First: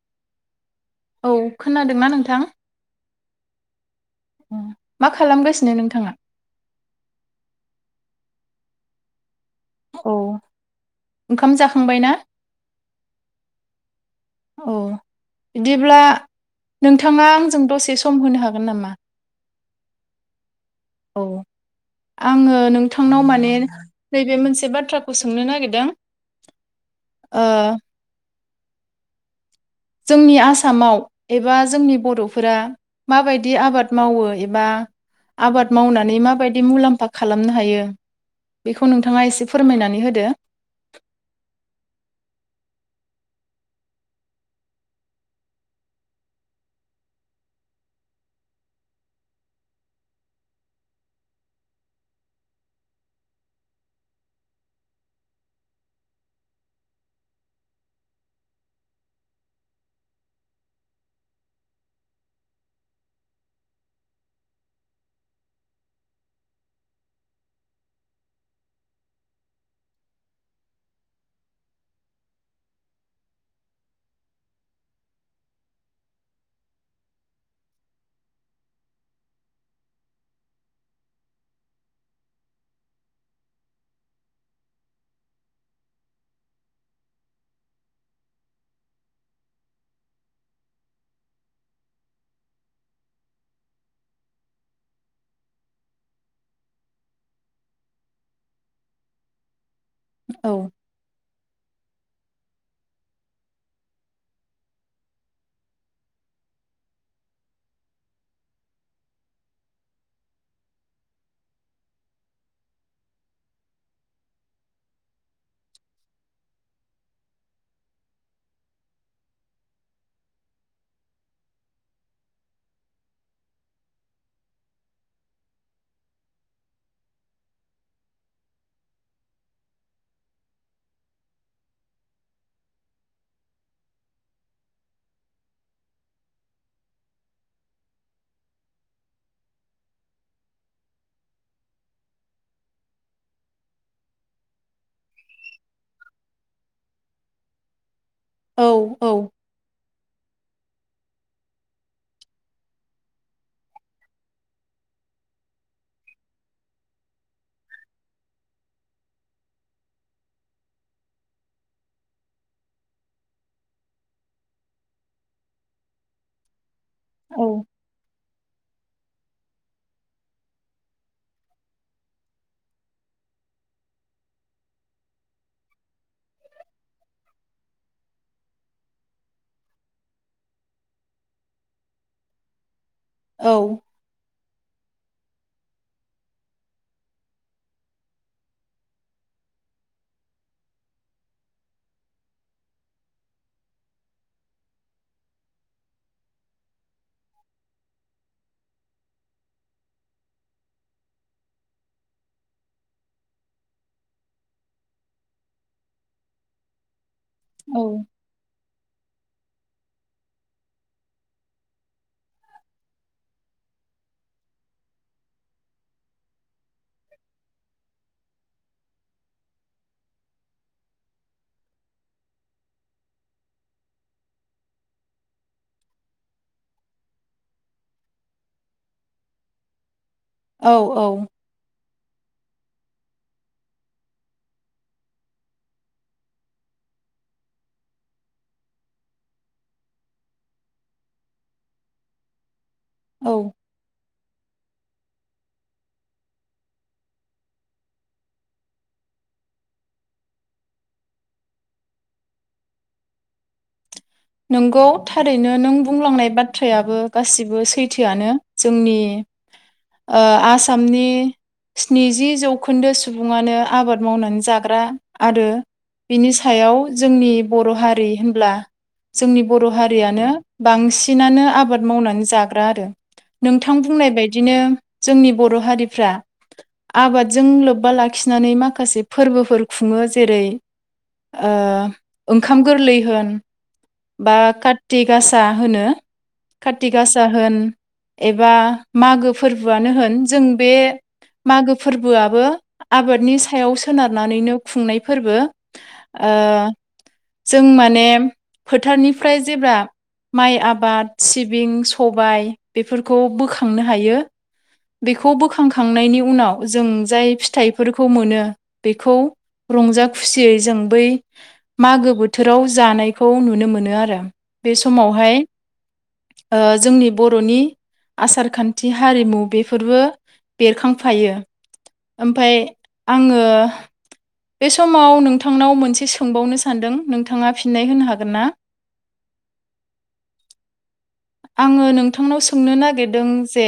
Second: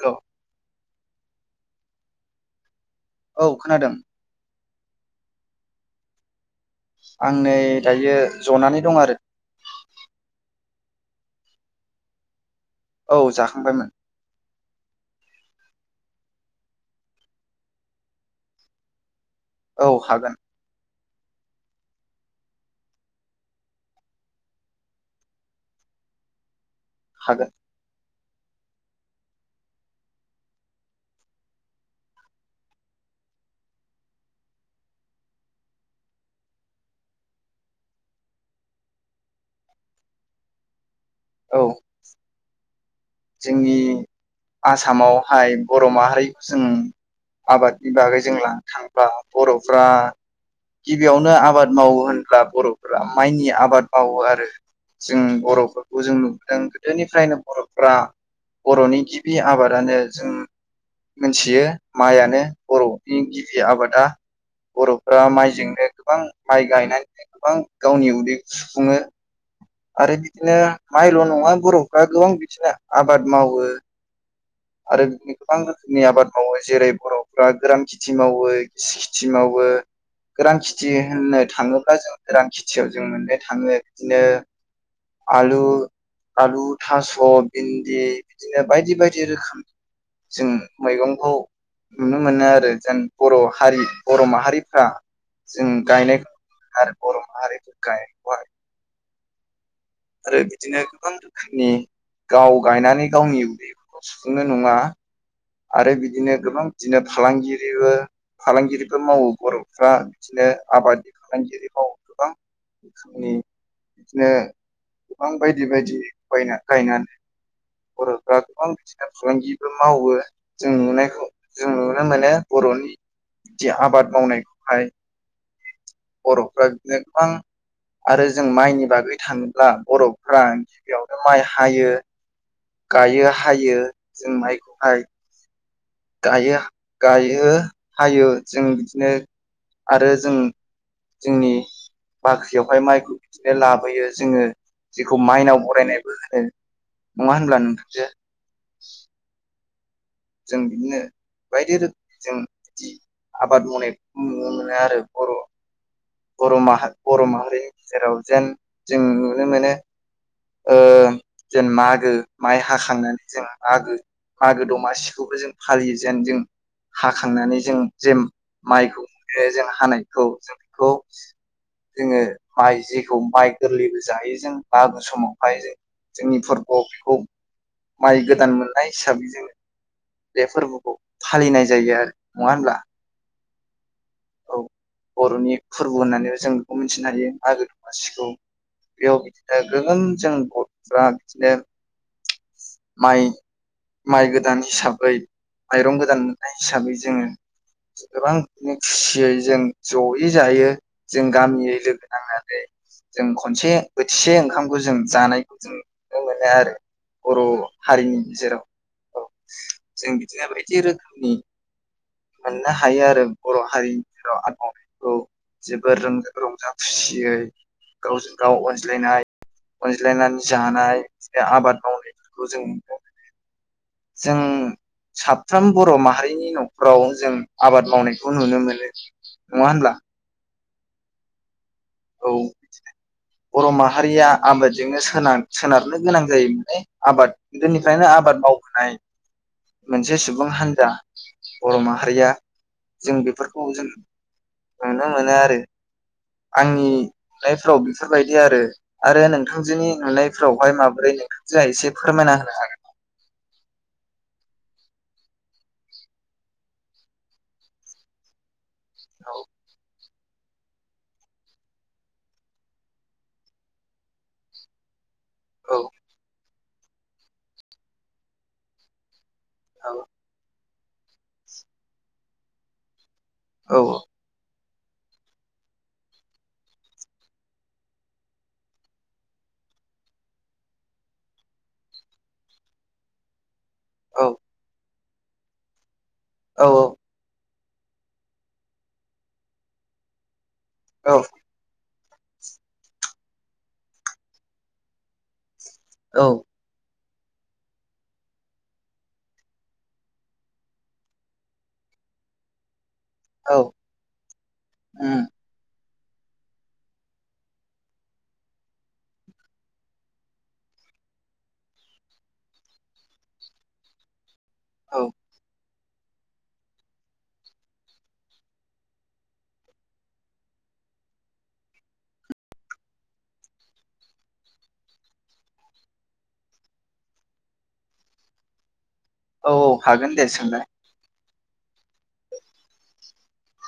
हेल'। [inaudible] औ खोनादोंना नोंथां? औ खोनादों। मा खालामगासिनो नोंथाङा? आं नै दायो जनानै दं आरो। औ ओंखाम जाखांबाय ना? औ जाखांबायमोन । औ बिदिब्ला नोंथाङा आंजों दसे सम होनो हागोन नामा? औ हागोन। औ आङो नोंथांनाव माने नैबे मोनसे बाथ्राखौ सोंनो नागिरदों। ओ। हागोन जोंनि आसामाव एबा जोंनि बर'फोरा माबायदि आबाद मावो एबा आबाद मावनानै माबायदि मुलाम्फा खालामनो हायो बेखौ नोंथाङा एसे फोरमायनानै होदो। औ। जोंनि आसामावहाय बर' माहारिखौ जों आबादनि बागै जों लानो थांब्ला बर'फ्रा गिबियावनो आबाद मावो होनब्ला बर'फोरा माइनि आबाद मावो आरो जों बर'फोरखौ जों नुबोदों गोदोनिफ्रायनो बर'- फ्रा बर'नि गिबि आबादानो जों मिथियो माइयानो बर'नि गिबि आबादा बर'फ्रा माइजोंनो गोबां माइ गायनानैनो गोबां गावनि उदैखौ सुफुङो आरो बिदिनो माइल' नङा बर'फ्रा गोबां बि- दिनो आबाद मावो आरो बिदि गोबां रोखोमनि आबाद मावो जेरै-बर'फ्रा गोरान खेथि मावो गिसि खिथि मावो गोरान खेथि होननो थाङोब्ला जों गोरान खेथियाव जों मोननो थाङो बिदिनो आलु -आलु थास' भिन्दि बिदिनो बायदि बायदि रोखोम जों मैगंखौ नुनो मोनो आरो जों बर' हारि बर' माहारिफ्रा जों गायनायखौ आरो बर' हारि गायनायखौहाय आरो औ बिदिनो गोबां रोखोमनि। गाव गायनानै गावनि उन्दैफोरखौ सुफुंनो नङा। आरो बिदिनो गोबां बिदिनो फालांगिरिबो-फालांगिरिबो मावो बर'फ्रा बिदिनो आबादनि फालांगिरि मावो गोबां रोखोमनि बिदिनो गोबां बायदि बायदि बायना गायनानै बर'फ्रा गोबां बिदिनो फालांगिबो मावो । जों नुनायखौ जों नुनो मोनो बर'नि जि आबाद मावनायखौहाय बर'फ्रा बिदिनो गोबां आरो जों माइनि बागै थाङोब्ला बर'फ्रा गिबियावनो माइ हायो गायो हायो जों माइखौहाय गाया-गायो हायो जों बिदिनो आरो जों जोंनि बाख्रियावहाय माइखौ बिदिनो लाबोयो जोङो जेखौ माइनाव बरायनायबो होनो नङा होनब्ला नोंथांजौ औ औ। जों बिदिनो बायदि रोखोम जों बिदि आबाद मावनायखौ नुनो मोनो आरो बर' बर' माहा-बर' माहारिनि गेजेराव जेन जों नुनो मोनो ओ जेन मागो माइ हाखांनानै जों मागो-मागो दमासिखौबो जों फालियो जेन जों औ हाखांनानै जों जेन माइखौ ए जों हानायखौ जों बेखौ जोङो माइ जेखौ माइ गोरलैबो जाहायो जों मागो समावहाय जों जोंनि फोरबोआव बेखौ माइ गोदान मोननाय हिसाबै जोङो। बे फोरबोखौ फालिनाय जायो आरो नङा होनब्ला? औ औ बर'नि फुरबु होननानै जों बेखौ मिथिनो हायो मागो दमासिखौ बेयाव बिदिनो गोबां जों गथ'फ्रा बिदिनो माइ-माइ गोदान हिसाबै माइरं गोदाननाय मोननाय हिसाबै जोङो गोबां बिदिनो खुसियै जों जयै जायो जों गामियै लोगो नांनानै जों खनसे बोथिसे ओंखामखौ जों जानायखौ जों नुनो मोनो आरो । बर' औ हारिनि गेजेराव औ जों बिदिनो बायदि रोखोमनि मोननो हायो आरो । बर' हारिनि गेजेराव आबाद मावनायखौ जोबोर रंजा खुसियै गावजों गाव अनज्लायनाय अनज्लायनानै जानाय बिदिनो आबाद मावनायफोरखौ जों नु [unintelligible] जों साफ्रोम बर' माहारिनि न'खराव जों आबाद मावनाय खौ नुनो मोनो नङा होनब्ला? औ औ औ बर' माहारिया आबादजोंनो होनाय सोनार-सोनारनो गोनां जायोमोने आबाद गोदोनिफ्रायनो आबाद मावबोनाय मोनसे सुबुं हान्जा बर' माहारिया जों औ बेफोरखौ जों नुनो मोनो आरो आंनि नुनायफोराव बेफोरबायदि आरो आरो नोंथांजोनि नुनायफोरावहाय माबोरै नोंथांजोआ एसे फोरमायना होनो हागोनना? नोंगौ थारैनो नों बुंलांनाय बाथ्रायाबो गासिबो सैथोआनो । जोंनि ओ आसामनि स्निजि जौखोन्दो सुबुङानो आबाद मावनानै जाग्रा आरो बिनि सा याव जोंनि बर' हारि होनब्ला जोंनि बर' हागौ हारियानो बांसिनानो आबाद मावनानै जाग्रा आरो । नोंथां औ बुंनाय बायदिनो जोंनि बर' हारिफ्रा आबादजों लोब्बा लाखिनानै माखासे फोरबोफोर खुङो जेरै ओ ओंखाम गोरलै होन औ बा कात थिगासा होनो औ खाथिगासा होन एबा मागो फोरबोआनो होन जों बे औ मागो फोरबोआबो आबादनि सायाव सोनारनानैनो खुंनाय फोरबो औ । ओ जों माने फोथारनिफ्राय जेब्ला माइ आबाद सिबिं सबाय बेफोरखौ औ बोखांनो हायो बेखौ बोखांखा खांनायनि उनाव जों जाय फिथाइफोरखौ मोनो बेखौ रंजा खुसियै जों बै मागो बोथोराव जानाय खौ नुनो मोनो आरो । बे औ समावहाय ओ जोंनि बर'नि आसार खान्थि हारिमु बेफोरबो बेरखांफायो ओमफाय आङो बे समाव नोंथांनाव मोनसे सोंबावनो सानदों नोंथाङा फिननाय होनो हागोन ना? औ औ हागोन दे सोंनाय। आङो नोंथांनाव सोंनो नागिरदों जे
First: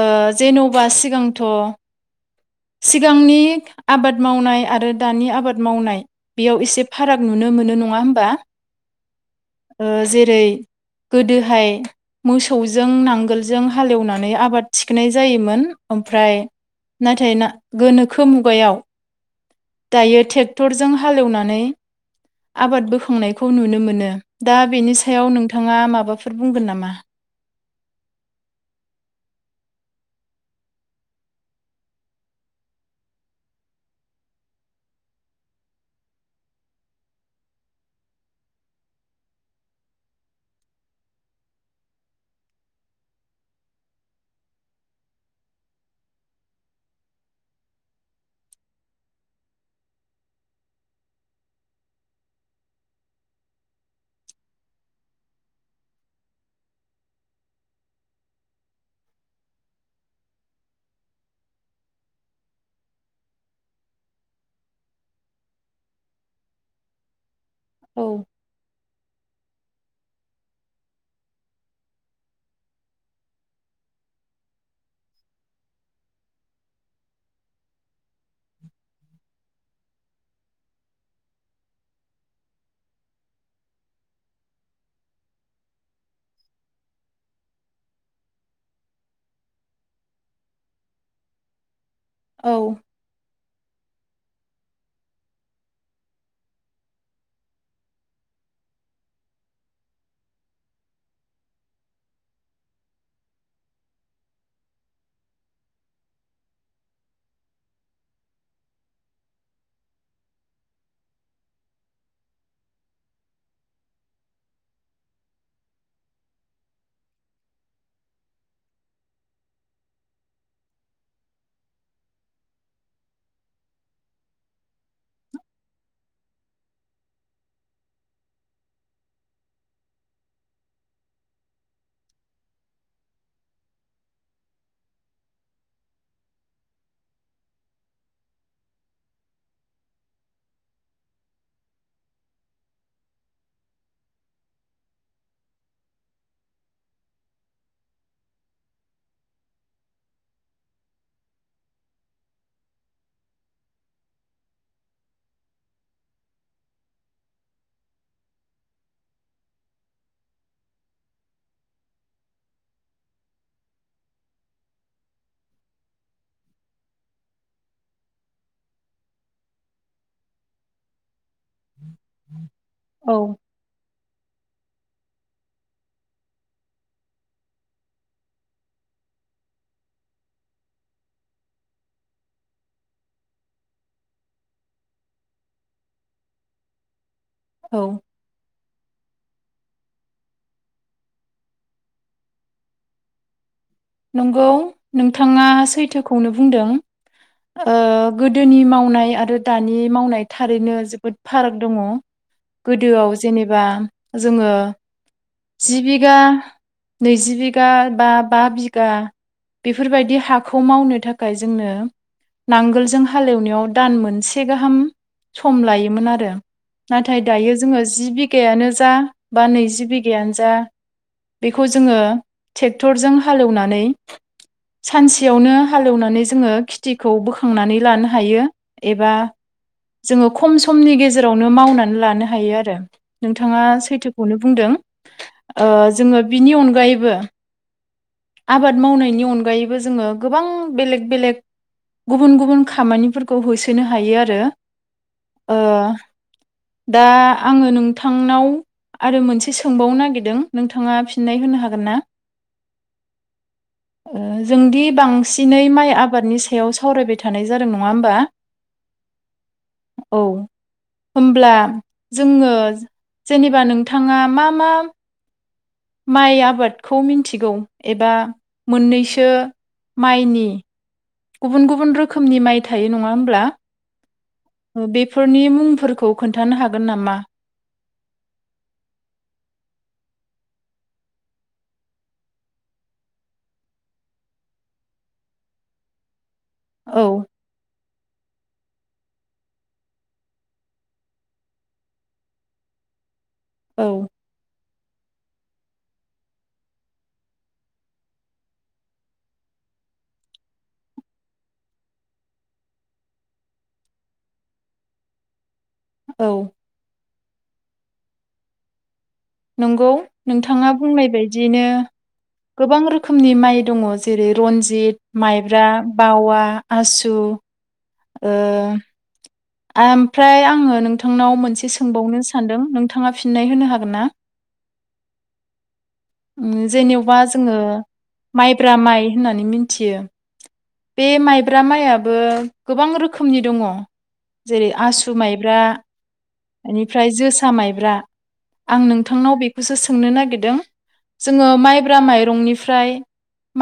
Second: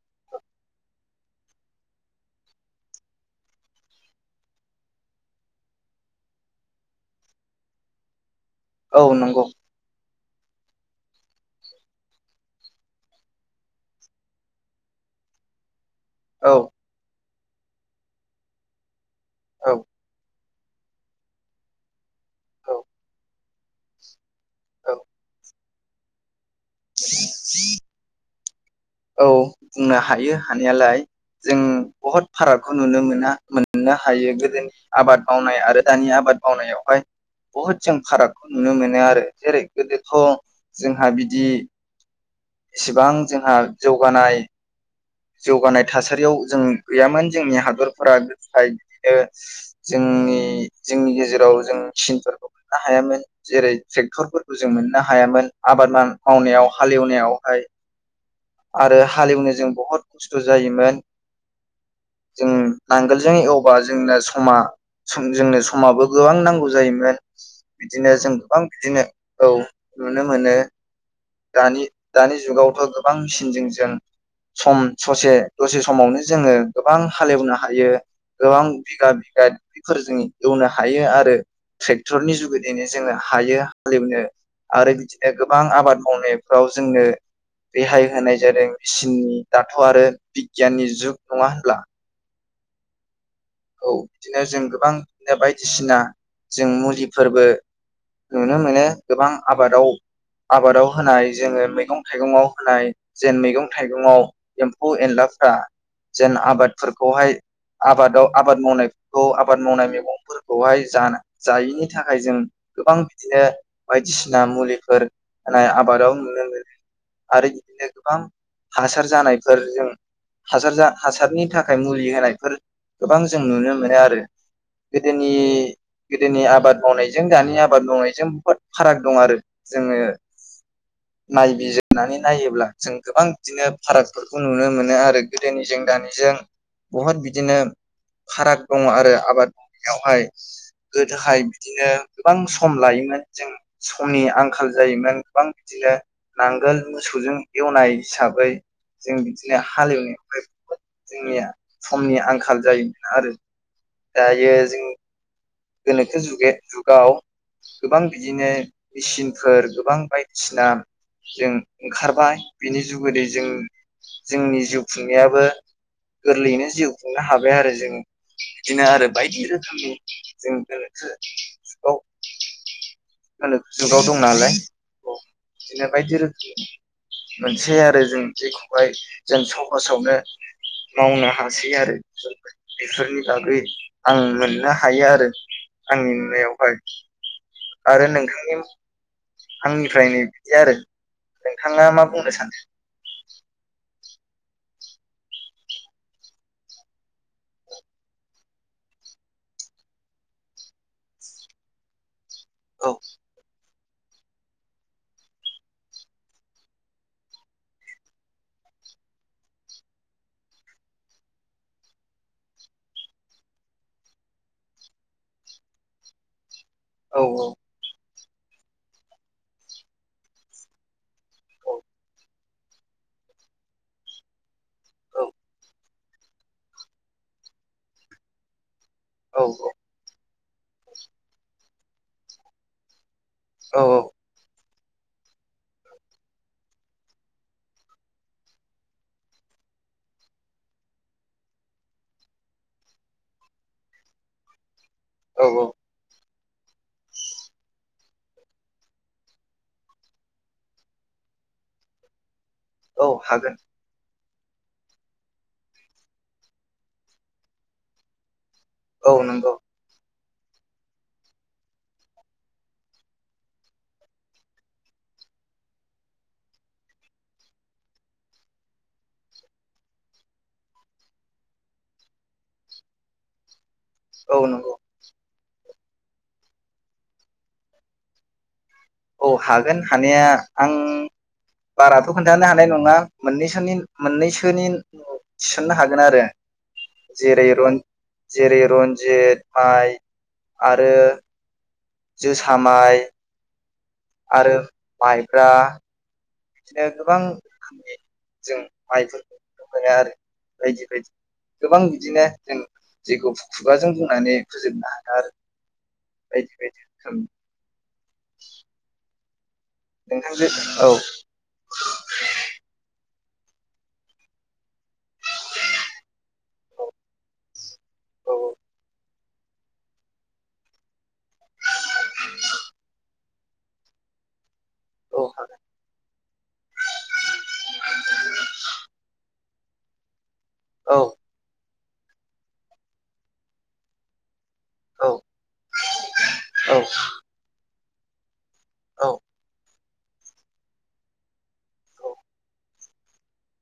ओ जेन'बा सिगांथ' सिगांनि आबाद मावनाय आरो दानि आबाद मावनाय बेयाव एसे फाराग नुनो मोनो नङा होमबा? औ नंगौ। [unintelligible] गोदोहाय मोसौजों नांगोलजों हालेवनानै आबाद थिखोनाय जायोमोन। ओमफ्राय औ नाथाय ना गोनोखो मुगायाव औ दायो टेक टरजों हालेवनानै औ आबाद बोखांनायखौ नुनो मोनो। दा औ बेनि सायाव नों थाङा माबाफोर बुंगोन नामा? औ बुंनो हायो हानाययाालाय, जों बहुद फारागखौ नुनो मोना मोननो हायो गोदोनि आबाद मावनाय आरो दानि आबाद मावनायावहाय बुहुद जों फारागखौ नुनो मोनो आरो। जेरै गोदोथ' जोंहा बिदि इसिबां जोंहा जौगानाय जौगानाय थासारियाव जों गैयामोन जोंनि हादरफोरा गोदोहाय बिदिनो जोंनि जोंनि गेजेराव जों मिसिनफोरखौ मोननो हायामोन जेरै ट्रेक्टरफोरखौ जों मोननो हायामोन, आबाद माव-मावनायाव हालेवनायावहाय आरो हालेवनो जों बहुद खस्थ' जायोमोन। जों नांगोलजों एवबा जोंनो समा जोंनो समाबो गोबां नांगौ जायोमोन। औ बिदिनो जों गोबां बिदिनो औ नुनो मोनो दानि दानि जुगावथ' गोबां मेचिनजों जों सम ससे दसे समावनो जोङो गोबां हालेवनो हायो, गोबां बिगा बिगा दुब्लिफोर जों एवनो हायो आरो ट्रेक्टरनि जुगिदैनो जोङो हायो हालेवनो आरो बिदिनो गोबां आबाद मावनायफ्राव जोंनो रेहाय होनाय जादों मेचिननि दाथ' आरो बिगियाननि जुग नङा होनब्ला? औ। औ बिदिनो जों गोबां बिदिनो बायदिसिना जों मुलिफोरबो नुनो मोनो, गोबां आबादाव आबादाव होनाय जोङो मैगं थाइगङाव होनाय जेन मैगं थाइगङाव एम्फौ एनलाफ्रा जेन आबादफोरखौहाय आबादाव आबाद मावनायफोरखौ आबाद मावनाय मैगंफोरखौहाय जा-जायिनि थाखाय जों गोबां बिदिनो बायदिसिना मुलिफोर होनाय आबादाव नुनो मोनो आरो बिदिनो गोबां हासार जानायफोर जों हासार हासारनि थाखाय मुलि होनायफोर गोबां जों नुनो मोनो आरो। गोदोनि गोदोनि आबाद मावनायजों दानि आबाद मावनायजों बुहुद फाराग दं आरो जोङो नायबिजिरनानै नायोब्ला जों गोबां बिदिनो फारागफोरखौ नुनो मोनो आरो गोदोनिजों दानिजों बुहुद बिदिनो फाराग दङ आरो आबाद मावनायावहाय गोदोहाय बिदिनो गोबां सम लायोमोन जों समनि आंखाल जायोमोन गोबां बिदिनो नांगोल मोसौजों एवनाय हिसाबै जों बिदिनो हालेवनो [unintelligible] जोंनिया समनि आंखाल जामोन आरो दायो जों गोनोखो जुगे जुगाव गोबां बिदिनो मेचिनफोर गोबां बायदिसिना जों ओंखारबाय बिनि जुगदै जों जोंनि जिउ खुंनायाबो गोरलैयैनो जिउ खुंनो हाबाय आरो जों बिदिनो आरो बायदि रोखोमनि जों गोनोखो औ जुगाव गोनोखो जुगाव दं नालाय औ बिदिनो बायदि रोखोम मोनसेै आरो जों जेखौहाय जों सहजावनो मावनो हासै आरो बेफोरनि बागै आं मोननो हायो आरो। आंनि नुनायाव हाय औ आरो नोंथांनि आंनिफ्रायनो बिदि आरो नोंथाङा मा बुंनो सानो? नंगौ नोंथाङा सैथोखौनो बुंदों। ओ गोदोनि मावनाय आरो दानि मावनाय थारैनो जोबोद फाराग दङ। औ गोदोआव जेनेबा जोङो जि बिगा नैजि बिगा बा बा बिगा गा बेफोर बायदि हाखौ मावनो थाखाय जोंनो नांगोलजों हालेवनायाव दान मोनसे गाहाम सम लायोमोन आरो। औ नाथाय दायो जोङो जि बि गायानो जा बा नैजि बिगायानो जा बेखौ जोङो ट्रेक्टर जों हालौवना नै सानसेयावनो हालेवनानै जोङो खिथिखौ बोखांनानै लानो हायो। एबा औ जोङो खम समनि गेजेरावनो मावनानै लानो हायो आरो । नोंथाङा औ सैथोखौनो बुंदों । ओ जोङो बिनि अनगायैबो आबाद मावनायनि अनगायैबो जोङो गोबां बेलेग बेलेग गुबुन गुबुन खामानिफोरखौ होसोनो हायो आरो । औ औ दा आङो नोंथांनाव आरो मोनसे सोंबावनो नागिरदों नोंथाङा फिननाय होनो हागोन ना? औ हागोन । ओ जोंदि बांसिनै माइ आबादनि सायाव सावरायबाय थानाय जादों नङा होमबा? औ नंगौ । औ होमब्ला जोङो जेनेबा नोंथाङा मा मा माइ आबादखौ मिन्थिगौ एबा मोननैसो माइनि गुबुन गुबुन रोखोमनि माइ थायो नङा होमब्ला? औ नंगौ ओ बेफोरनि मुं मुंफोरखौ खोन्थानो हागोन नामा? औ हागोन हानाया आं बाराथ' खोन्थानो हानाय नङा मोननैसोनि मोननैसोनि थिसननो हागोन आरो आं औ जेरै रन जेरै रन्जित माइ आरो जोसा माइ औ आरो माइब्रा बिदिनो गोबां रोखोमनि जों माइफोरखौ नुनो मोनो आरो बायदि बायदि गोबां बिदिनो जों जैखौ खुगाजों बुंनानै फोजोबनो हाया आरो । औ बायदि बायदि रोखोम [inaudible] नंगौ नोंथांजो नोंथाङा औ बुंनाय बायदिनो गोबां रोख खोमनि माइ दङ जेरै रन्जित, माइब्रा, बावा, आसु, ओ आमफ्राय आङो नोंथांनाव मोनसे सो बावनो सानदों नोंथाङा फि नाय होनो हागोन ना? औ हागोन । उम जेनेबा जोङो माइब्रा माइ होननानै मिनथियो । बे माइब्रा माइआब बो गोबां रोखोमनि दङ जेरै औ आसु माइब्रा औ एनिफ्राय जोसा माइब ब्रा आं औ नोंथांनाव बेखौसो सो सोंनो नागिरदों जोङो माइब्रा माइरंनिफ्राय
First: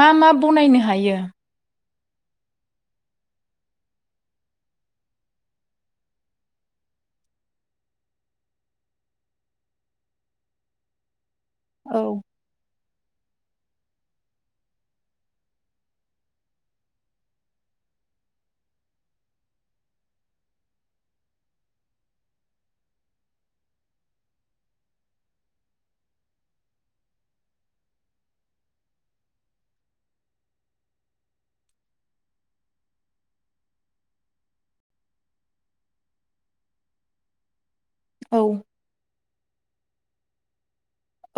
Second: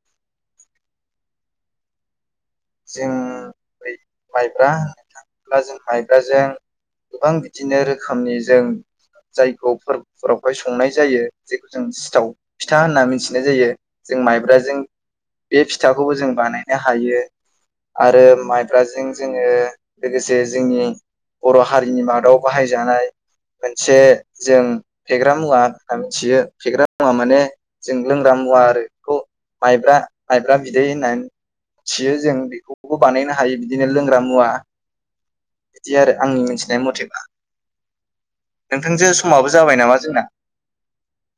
मा मा बनायनो हायो? जों बै माइब्रा होनना थांङोब्ला जों माइब्राजों गोबां बिदिनो रोखोमनि जों जायखौ फोरबोफोरावहाय संनाय जायो । जेखौ जों औ सिथाव फिथ था होनना मिथिनाय जायो जों माइब्राजों बे फिथाखौबो जों बानायनो हायो । आरो माइब्राजों जोङो लोगोसे जोंनि बर' हारिनि मादाव बाहायजानाय मोनसे जों फेग्रा मुवा होनना मिथियो फेग्रा मुवा माने जों लोंग्रा मुवा आरो बेखौ माइब्रा माइब्रा बिदै होननानै मिथियो जों बेखौबो बानायनो हायो बिदिनो लोंग्रा मुवा बिदि आरो आंनि मिथिनाय मथेबा औ नोंथांजो समाबो जाबाय नामा जोंना औ